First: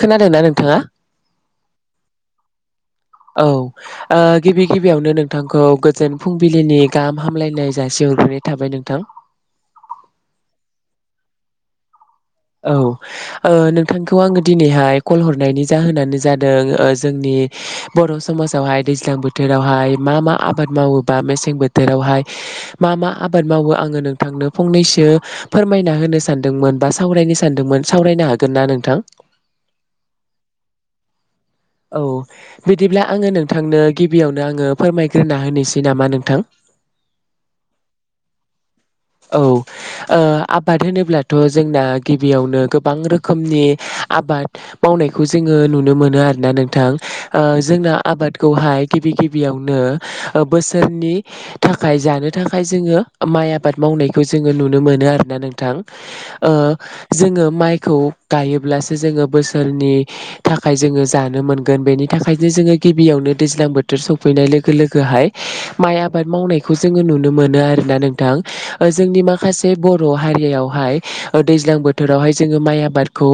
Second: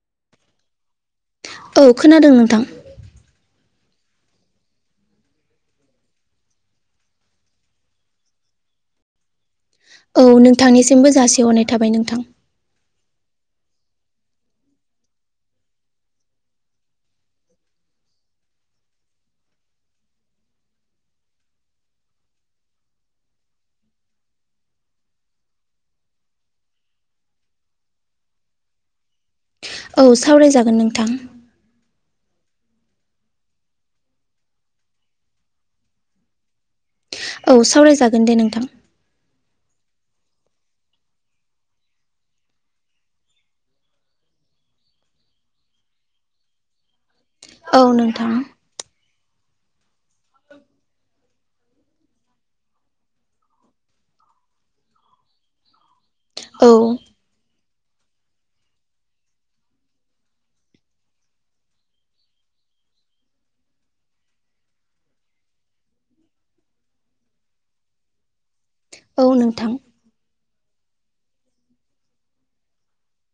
खोनादोंना नोंथाङा औ खोनादों नोंथां औ। ओ गिबि गिबियावनो नोंथांखौ गोजोन फुंबिलिनि गाहाम हामलायनाय जासिहरग्रोनाय थाबाय। नोंथां। औ नोंथांनिसिमबो जासिहरनाय थाबाय नोंथां। औ ओ नोंथांखौ आङो दिनैहाय कल हरनायनि जाहोनानो जादों ओ जोंनि नि बर' समाजावहाय दैज्लां बोथोरावहाय मा मा आबाद मावो बा मेसें बोथोरावहाय मा मा आबाद मावो आङो नोंथांनो फंनैसो फोरमायना होनो सानदोंमोन बासा सावरायनो सानदोंमोन सावरायनो हागोन ना नोंथां? औ सावरायजागोन नोंथां। औ बिदिब्ला आङो नोंथांनो गिबियावनो आङो फोरमायग्रोना होनोसै नामा नोंथां? [unintelligible] औ सावरायजागोन दे नोंथां। औ। ओ आबाद होनोब्लाथ' जोंना गिबियावनो गोबां रोखोमनि आबाद माव मावनाय जोङो नुनो मोनो आरोना नोंथां ओ औ जोंना नोंथां आबादखौहाय गिबि गिबियावनो बोसोरनि थाखाय जानो थाखाय जोङो माइ आ बाद मावनायखौ जोङो नुनो मोनो आरोना नोंथां ओ औ जोङो माइ खौ गायोब्लासो जोङो बोसोरनि थाखाय जोङो जानो मोनगोन बेनि थाखायनो जोङो गिबियावनो दैज्लां बोथोर सफैनाय लोगो लोगोहाय माइ आबाद मावनायखौ जोङो नुनो मोनो आरो। ना नोंथां? हो जोंनि औ नोंथां माखासे बर' हारियाव हाय दैज्लां बोथोरावहाय जोङो माइ आबादखौ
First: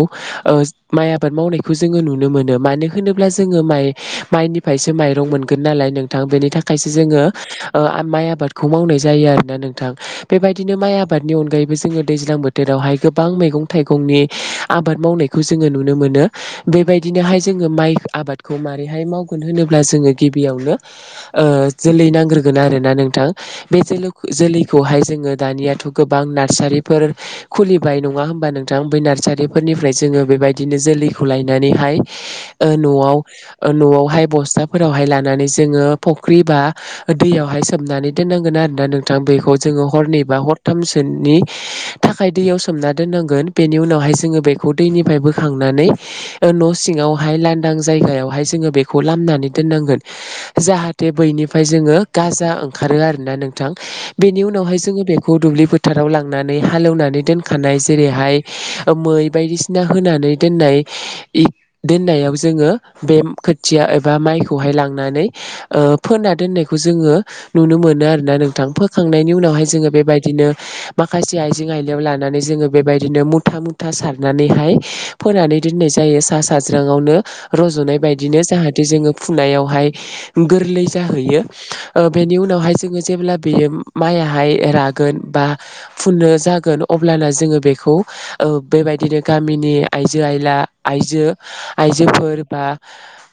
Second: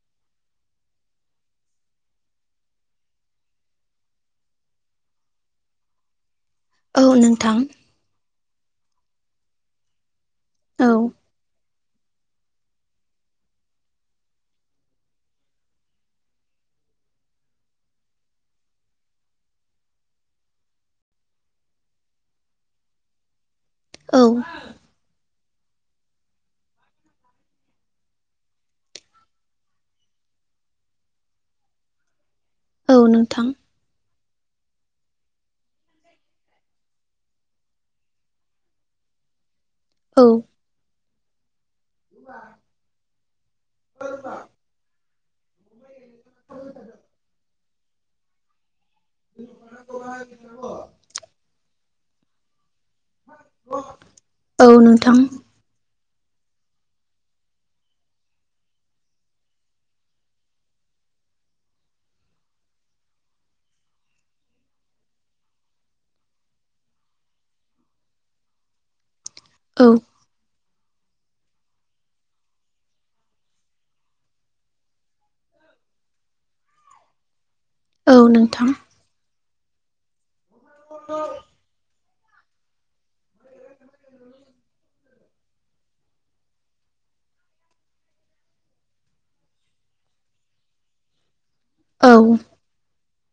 ओ माइ आबाद मावनायखौ जोङो नुनो मोन मोनो मानो होनोब्ला जोङो माइ माइनिफ्रायसो माइरं मोनगोन नालाय नोंथां बेनि थाख खायसे औ जोङो नोंथां ओ माइ आबादखौ मावनाय जायो आरोना नोंथां। बेबायदिनो औ माइ आबादनि अनगायैबो जोङो दैज्लां बोथोरावहाय गोबां मैगं थाइगंनि आबाद मावनायखौ जोङो नुनो मोनो बेबायदि बिदिनोहाय जों माइ आबादखौ मारैहाय मावगोन होनोबा जोङो गिबियावनो ओ जोलै नांग्रोगोन आरो ना नोंथां बे औ जोलग जोलै जोंङो दानियाथ' गोबां नार्सारिफोर खुलिबाय नंङा होमबा नोंथां बै नार्सारिफोरनिफ्राय जों ङो बेबायदिनो जोलैखौ लायनानै हाय ओ औ न'आव नोंथां ओ न'आवहाय बसथा फोरावहाय लानानै जोंङो फख्रि बा दैयावहाय सोमनानै दोननांगोन आरोना नोंथां बैखौ। जोंङो हरनै औ बा हरथामसोनि थाखाय दैयाव सोमना दोननांगोन बेनि उनावहाय जोंङो बेखौ खौ दै निफ्राय बोखांनानै ओ न'सिंङावहाइ लायेन नां जायगायावहाय जोंङो बेखौ लामनानै दोननांगोन जाहाथे बैनिफ्राय जोंङो गाजा ओंखारो आरोना नोंथां बिनि उनावहाय औ जोंङो नोंथां बेखौ दुब्लि फोथार राव लांनानै हालेवनानै दोनखानाय जेरैहाय मै बायदिसिना होनानै दोननाय दि दोननायाव जोंङो बे खोथिया एबा माइखौहाय लांनानै ओ फोना दोननायखौ जोंङो नुनो मोनो आरोना नोंथां फोखांनायनि उनावहाय औ जोंङो बेबायदिनो माखासे आइजें आइलायाव लानानै जोंङो बेबायदिनो मुथा मुथा सारनानैहाय फोनानै दिन नाय जायो सा सााज्रांङावनो रज'नाय औ बायदिनो नोंथां जाहाथे जोंङो फुनायावहाय गोरलै जाहैयो ओ बेनि उनावहाय जोंङो जेब्ला बेयो माइयाहाय रागोन बा फुनो जागोन अब्लाना जोंङो बेखौ ओ बेबायदिनो गामिनि आइजो आइला आइजो औ आइजोफोर बा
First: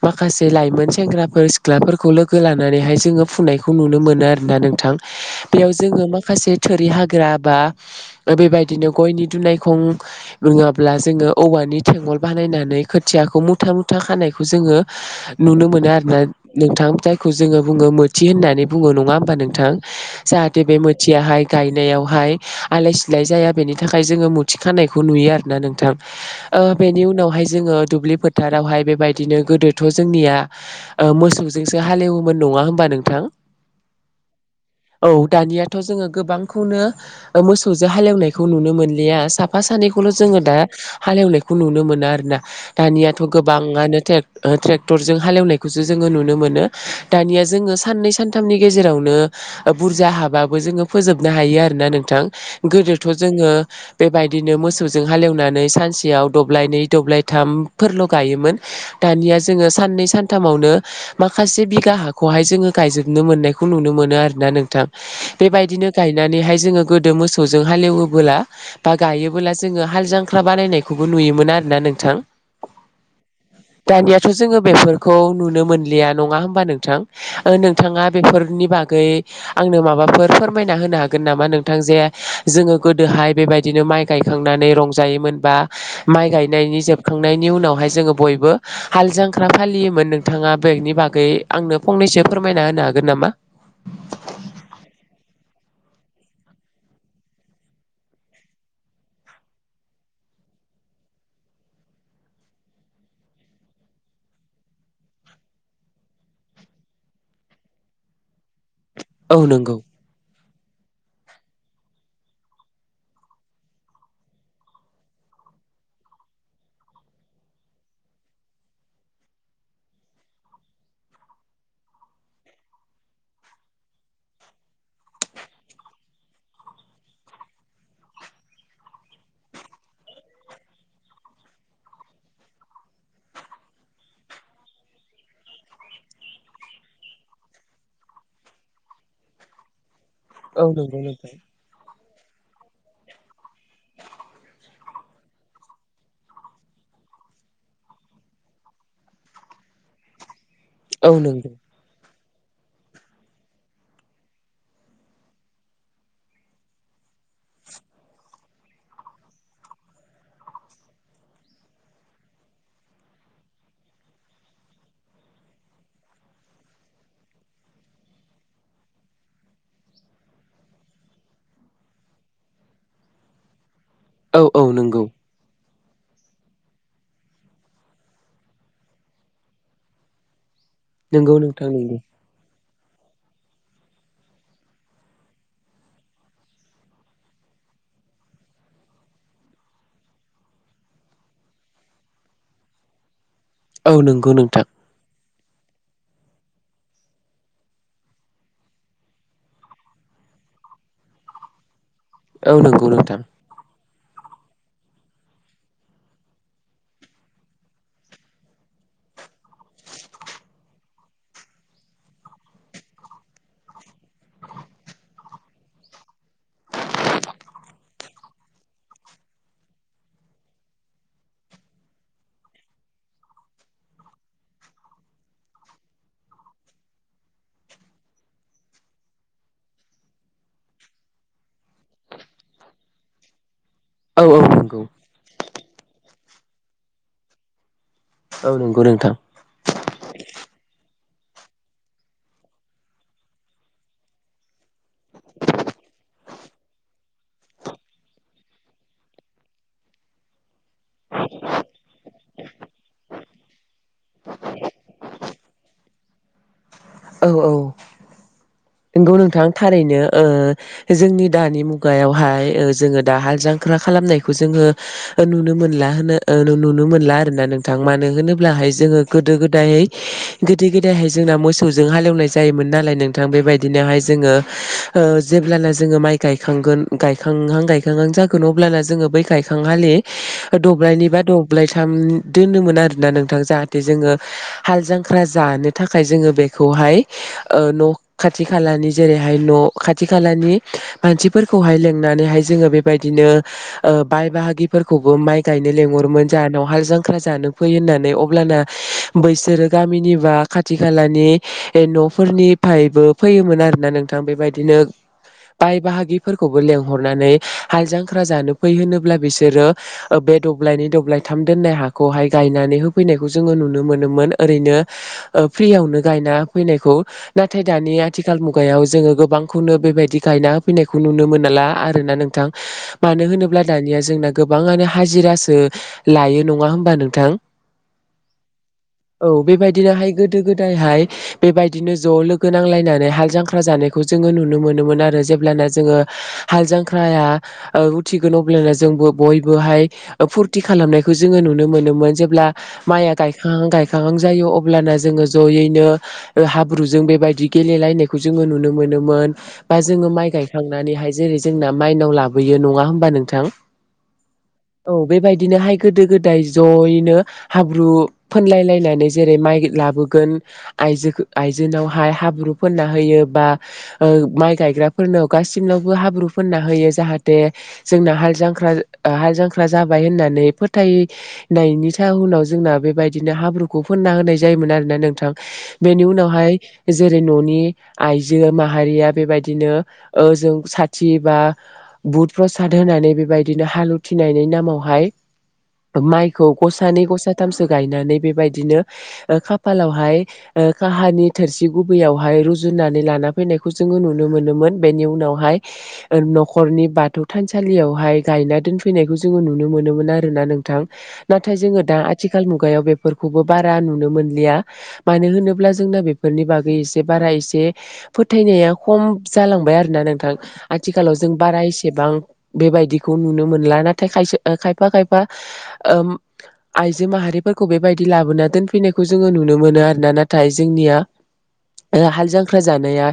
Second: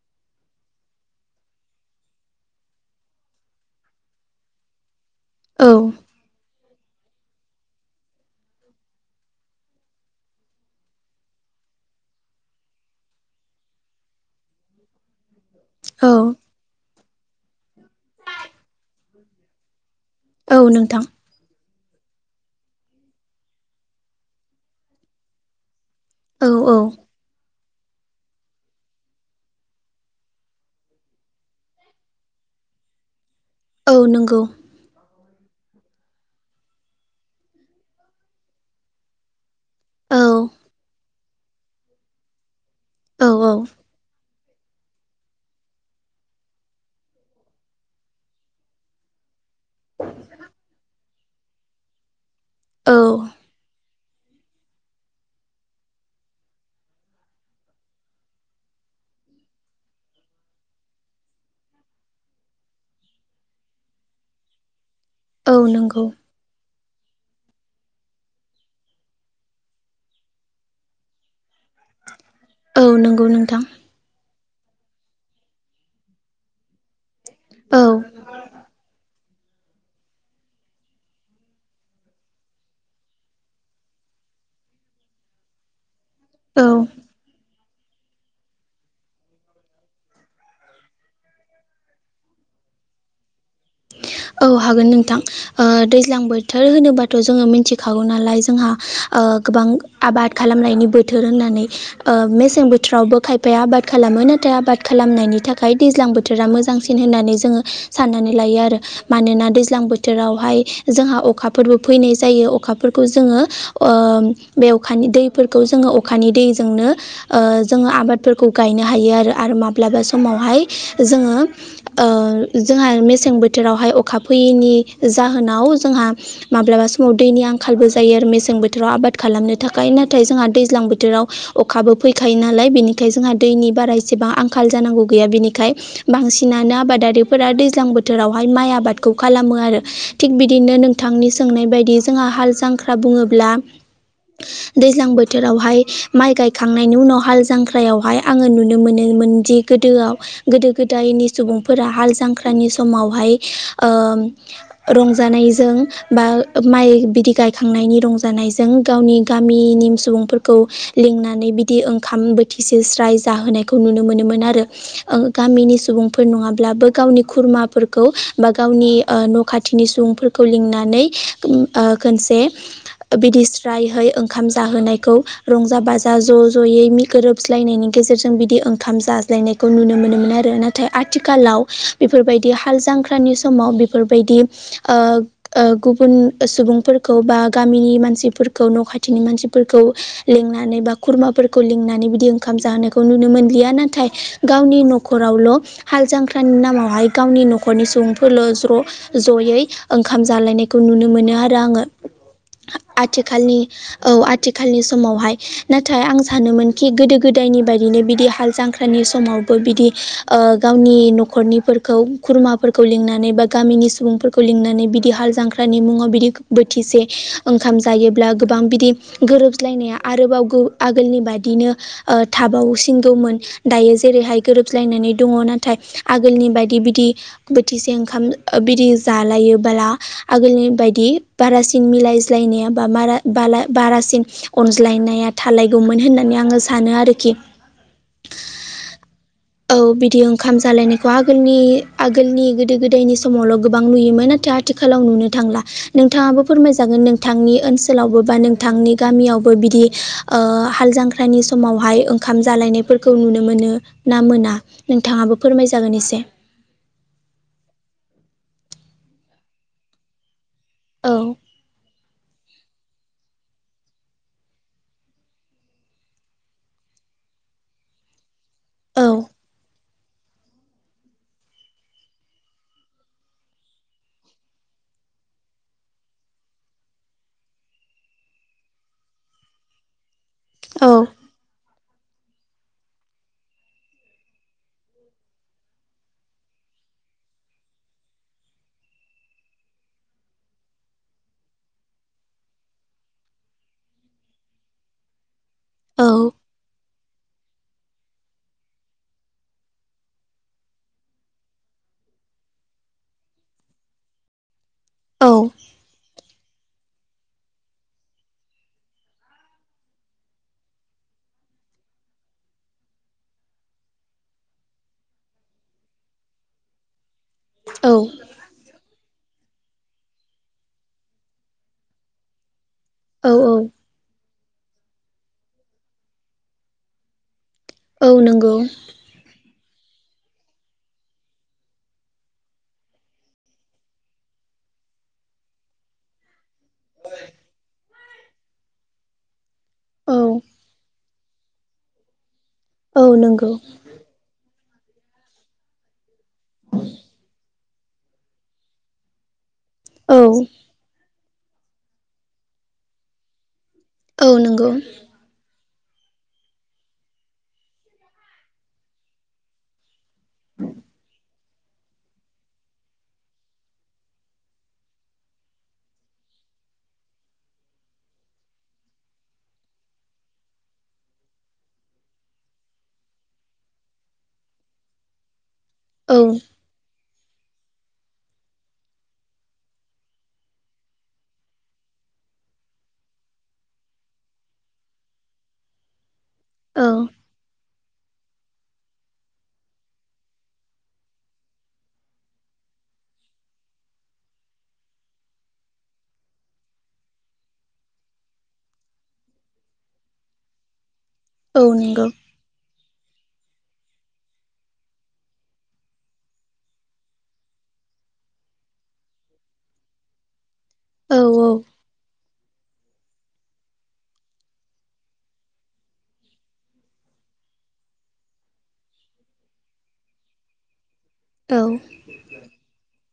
माखासे लाइमोन सेंग्राफोर सिख्लाफोरखौ लोगो लानानैहाय जोंङो फुनायखौ नुनो मोनो आरोना नोंथां। औ बेयाव जोंङो माखासे थोरि हाग्रा बा बेबायदिनो गयनि दुनायखं नंङाब्ला जोंङो औवानि थेंङल बानायनानै खोथियाखौ मुथा मुथा खानायखौ खौ जोंङो नुनो मोनो औ आरोना नोंथां जायखौ जोंङो बुंङो मोथि होननानै बुंङो नंङा होनब नोंथां औ जाहाथे बे नोंथां मोनथियाहाय गाय गायनायावहाय आलाय सिलाय जाया बेनि थाखाय जोंङो मुथि खानायखौ नुयो आरोना नोंथां। औ औ ओ बेनि उनावहाय जोंङो दुब्लि फोथारावहाय बेबायदिनो गोदोथ' जोंनिया ओ मोसौजोंसो हालेवोमोन नंङा होमबा नोंथां? औ नोंगौ औ दानियाथ' जोंङो गोबांखौनो मोसौजों हालेवनायखौ नुनो मोनलिया सा साफा सानैखौल' औ जोंङो दा हालेवनायखौ नुनो मोनो आरोना दानियाथ' औ औ गोबांङानो टेक ट्रेक्टरजों हालेवनायखौसो जोंङो नुनो मोनो दानिया जोंङो साननै सानथामनि गेजेरावनो बुरजा हाबाबो जोंङो फोजोबनो हायो आरोना नोंथां औ गोदोथ' जोंङो बेबायदिनो मोसौजों हालेवनानै सानसेयाव दब्लाय नै दब्लायथामफोरल' गायोमोन। दानिया जोंङो साननै सानथामावनो माखासे बिगा हाखौहाय जोंङो गायजोबनो मोननायखौ नुनो मोनो आरो ना नोंथां औ बेबायदिनो नंगौ गायनानैहाय जोंङो गोदो मोसौजों हालेवोबोला बा गायोबोला जोंङो हाल जांख्रा बानायनायखौबो नुयोमोन आरो ना नोंथां? औ नंगौ नोंथां दानियाथ' जोंङो बेफोरखौ नुनो मोनलिया नंङा होमबा नोंथां ओ औ नोंथांङा बेफोरनि बागै आंनो माबाफोर फोरमायना होनो हागोन नामा नोंथां जे जोंङो गोदोहाय बेबायदिनो माइ गाय खांनानै रंजायोमोन बा माइ औ गायनायनि जोबखांनायनि उनावहाय जोंङो बयबो हाल जांख्रा फालियोमोन नोंथांङा बेनि बागै आंनो फंनैसो फोरमायना होनो हागोन। हागोन नामा? औ हागोन नोंथां ओ दैज्लां बोथोर होनोबाथ' जोंङो मिनथिखागौ नालाय जोंहा ओ गोबां आबाद खालामनायनि बोथोर होननानै ओ मेसें बोथोरावबो खायफाया आबाद खालामो मोन नाथाय आबाद खालामनायनि थाखाय दैज्लां बोथोरा मोजांसिन होननानै जोंङो साननानै लायो आरो। औ मानोना नंगौ दैज्लां बोथोरावहाय जोंहा अखाफोरबो फैनाय जायो अखाफोरखौ जोंङो ओं बे अखानि दैफोरखौ जोंङो अखानि दैजोंनो जोंङो आबादफोरखौ गायनो हायो आरो आरो माब्लाबा समावहाय जोंङो ओ जोंहा मेसें बोथोरावहाय अ खा फैयैनि जाहोनाव जोंहा माब्लाबा समाव दैनि आंखालबो जायो आरो मसें बोथोराव आबाद आबाद खालामनो थाखाय नाथाय जोंहा दैज्लां बोथोराव अखाबो फैखायो नालाय बेनिखाय जोंहा दैनि बारा बेसेबां आंखाल जानांगौ गैया बिनिखाय बांसिनानो आबादारिफोरा दैज्लां बोथोरावहाय माइ आबाद खौ खालामो आरो थिग औ बिदिनो नंगौ नोंथांनि नोंथां सोंनाय बायदि जोंहा हाल जांख्रा बुङोब्ला दैज्लां बोथोरावहाय माइ गायखांनायनि उनाव हाल जांख्रायावहाय आङो नुनो मोनो दि गोदोआव गोदो औ गोदायनि नंगौ सुबुंफोरा हाल जांख्रानि समावहाय रंजानायजों बा माइ बिदि गायखांनायनि रंजानायजों गावनि गामिनि सुबुंफोरखौ लिंनानै बिदि ओंखाम बोथिसे स्राय जाहोनायखौ नुनो मोनोम मोन आरो गामिनि सुबुंफोर नङाब्लाबो गावनि खुरमाफोरखौ बा गावनिह न' खाथिनि सुबुंफोरखौ लिंनानै खनसे बिदिस्रायहै औ ओंखाम औ नंगौ जाहोनायखौ रंजा जा बाजा ज' ज'यै गोरोबज्लायनायनि गेजेरजों बिदि ओंखाम जाज्लायनायखौ नुनो मोनोमोन आरो नाथाय नाथाय नंगौ आथिखालाव नोंथां नंगौ बेफोरबायदि हाल जांख्रा नि समाव बेफोरबायदि गुबुन सुबुंफोरखौ बा गामिनि मानसि फोरखौ न' खाथिनि मानसिफोरखौ लेंंनानै बा खुरमाफोरखौ लिंनानै बिदि ओंखाम जाहोनखौ नुनो मोन। गया औ नाथाय नंगौ नोंथां गावनि न'रावल' हाल जांख्रानि नामावहाय गावनि न' न'खरनि सुबुंफोरल' ज' ज'यै ओंखाम जालायनायखौ नुनो मोनो आरो आङो। औ नंगौ नोंथां आथि खालिनि औ आथिखालनि समावहाय नाथाय आं सानोमोनखि गोदो गोदायनि बायदिनो बिदि हाल जांख्रानि समावबो बिदि गावनि न'खरनिफोरखौ खुरमाफोरखौ लिंनानै बा गामिनि सुबुंफोरखौ लिंनानै बिदि हाल जांख्रानि मुङाव बिदि बो थिसे ओंखाम ज जायोब्ला गोबां बिदि गोरोब्लायनाया आरोबाव आगोलनि बाददिनो थाबाव गौमोन दायो जेरैहाय गोरोबज्लायनानै दङ नाथाय आगोलनि बायदि बिदि बोथिसे ओंखाम बि जालायोबोला आगोलनि बायदि बारासिन मिल यनाया बाला औ बारासिन औ नंगौ अनज्लायनाया थालायगौमोन होननानै आङो सानो आरोखि औ नंगौ नोंथां औ बिदि ओंखाम जालायनायखौ आगोलनि आगोलनि गोदो गोदायनि समावल' गोबां नुयोमोन नाथाय आथिखालाव नुनो थांला नोंथाङाबो फोरमायजागोन नोंथांनि ओनसोलावबो बा नोंथांनि गामियावबो बिदि हाल जांख्रानि समाव हा य ओंखाम जालायनायफोरखौ नुनो मोनो ना मोना नोंथाङाबो फोरमाय जागोन एसे। औ औ नंगौ नोंथां थारैनो औ जोंनि दानि मुगायावहाय जोङो दा हाल जांख्रा खालामनायखौ जोङो नुनो मोनला होनो नुनो मोनला आरोना मानो होनोब्लााय जोङो औ गो गोदाय जोंना मोसौजों हालेवनाय जायोम मोन नालाय नोंथां बेबायदि बिदिनो हाय जोंङो जेब्ला नाहाय माय गायखांनाय जागोन बोलाना जोंङो बै गायखांलि औ द्लबनि बा दबलाइ थाम दोनोमोन आरोना नोंथां जाहाथे जोङो हाल जांख्रा जानो थाखाय जोङो बेखौ हाय न' खाथि खालानि जेरैहाय न' खाथि खालानि मानसिफोरखौहाय लिंनानैहाय जोङो बेबायदिनो बाय बाहागिफोरखौबो माइ गायनो औ लेंहरोमोन जोहानाव हाल जों जानो फै होननानै अब्लाना बैसोरो गामिनि बा खाथि खालानि न' नफोरनि बायबो फैयोमोन आरो ना नोंथां बेबायदिनो औ बाय बाहागिफोरखौबो लें नानै हाल जांख्रा जानो फै होनोब्ला बिसोरो बे दबलयनि द्लायथाम दनाय ह गनानै होैनाय ज नुनो ओैनो फनो गायना फैनाय नाथाय औ दानिया मुगायाव जोङो गोबांखौनो बेबायदि गायना हो फैनायखौ नुनो मोनाला आर ना नोंथां। मानो औ औ होनोब्ला दानिया जोंना गोबाङानो हाजिरासो लायो नङा होमबा नोंथां औ नंगौ औ बेबायदिनोहाय गोदो गोदायहाय बेबायदिनो ज' लोगो नांलायना बे हाल जांख्रा जानाय जोंहो नुनो मोनोमोन आरो जेब्लाना जोङो हाल जांख्राआ ओ थिगोन अब्लाना जोंबो बयबोहाय औ फुरथि खालामनायखौ जोङो नुनो मोनोमोन जेब्ला औ माइआ नंगौ गायखांहां गायखांहां जायो अब्लाना जोङो ज'यैनो हाब्रुजों बेबायदि गेलायनायखौ जोङो नुनो मोनोमोन बा जोङो औ माइ गायखांनानैहाय जेरै जोंना मायनाव लाबोयो नंङा होमबा नोंथां औ नंगौ औ बेबायदिनोहाय गोदो गोदाय जयैनो हाब्रु फोनलाय लायनानै जेरै माइ लाबो गोन आइजोखो आइजोनावहाय हाब्रु फोनना होयो बा ओ माइ गायग्राफोरनाव गासिनावबो हाब्रु फोनना होयो जाहाथे जोंना हाल जांख्रा ओ हाल जांख्रा जाबाय होननानै फोथायनायनि जाउनाव जों ना बेबायदिनो हाब्रुखौ फोनना होनाय जायोमोन आरोना नोंथां। बेनि औ उनावहाय जेरै न' नि आइजो माहारिया बेबायदिनो ओजों साथि बा बुट प्र साद होनानै बेबायदिनो हाल उथिनायनि नामावहाय माइ खौ औ गसानै गसाथामसो गायनानै बेबायदिनो ओ खाफालावहाय ओ काहानि थोरसि गुबैयाव हाय रुजुननानै लाना फैनायखौ जोंङो नुनो मोनोमोन बेनि उनावहाय ओ नखरनि बाथौ थानसालियावहाय गायना दोनफैनायखौ जोङो नुनो मोनोमोन आरोना नोंथां। नाथाय औ जोङो दा नंगौ आथिखाल मुगायाव बेफोर खौबो बारा नुनो मोनलिया मानो होनोब्ला जोंना बेफोरनि बागै एसे बारा एसे फथायनाया खम जालांबाय आरो ना नोंथां। आथिखालाव औ जों बारा एसेबां बेबायदिखौ नुनो मोनला नाथाय खायसे ओ खायफा खायफा ओम आइजो माहारि फोरखौ बेबायदि लाबोना दोनफैनायखौ जोंङो नुनो मोनो आरोना नाथाय जोंनिया औ ओ हाल जांख्रा जानाया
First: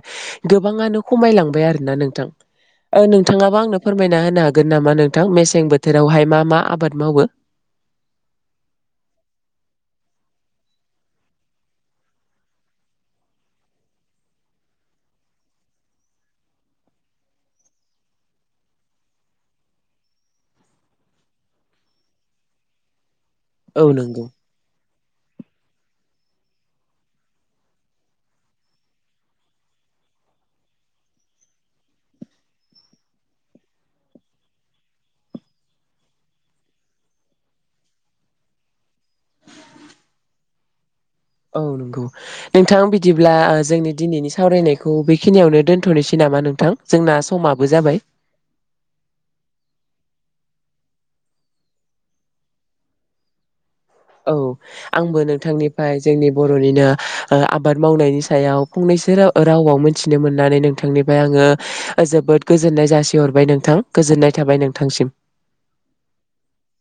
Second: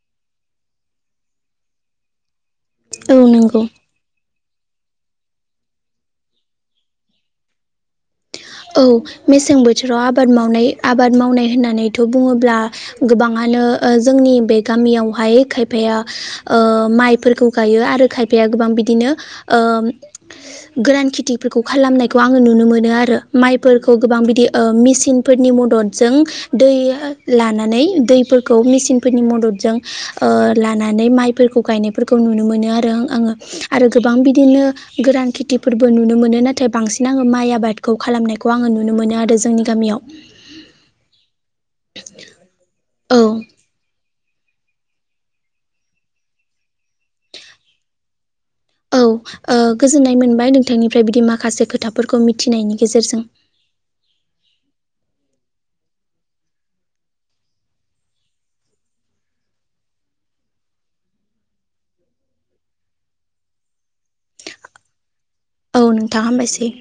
गोबाङानो खमायलांबाय आरोना नोंथां। ओ नोंथाङाबो नंगौ आंनो फोरमायना होनो हा गोन नामा नोंथां मेसें बोथोरावहाय मा मा आबाद मावो? औ मेसें बोथोराव आबाद मावनाय आबाद मावनाय होननानैथ' बुङोब्ला गोबाङानो ओ ओ जोंनि बे गामियावहाय खायफाया ओ माइफोरखौ गायो आरो खायफाया गोबां बिदिनो ओ गोरान खिथिफोरखौ खालामनायखौ आङो नुनो मोनो आरो। औ माइफोरखौ गोबां नंगौ। बिदि ओ मेचिन फोरनि मददजों दै लानानै दैफोरखौ मिचिन फोरनि मददजों ओ लानानै माइफोरखौ गायनायफोरखौ नुनो मोनो आरो आङो आरो गोबां बिदिनो गोरान खेथिफोरबो नुनो मोनो नाथाय बांसिन आङो माइ आबादखौ खालामनायखौ आङो नुनो मोनो आरो जोंनि गामियाव। औ नंगौ नोंथां औ बिदिब्ला जोंनि दिनैनि सावरायनायखौ बेखिनियावनो दोनथ'नोसै नामा नोंथां जोंना समाबो जाबाय। औ ओ गोजोननाय मोनबाय नोंथांनिफ्राय बिदि माखासे खोथाफोरखौ मिथिनायनि गेजेरजों। [inaudible] औ आंबो नोंथांनिफ्राय जोंनि बर'निनो ओ आबाद मावनायनि सायाव फंनैसो राव रावाव मोनथिनो मोननानै नोंथांनिफ्राय आङो जोबोद गोजोननाय जासिहरबाय नोंथां गोजोननाय था थाबाय नोंथांसिम। औ नोंथां हामबायसै।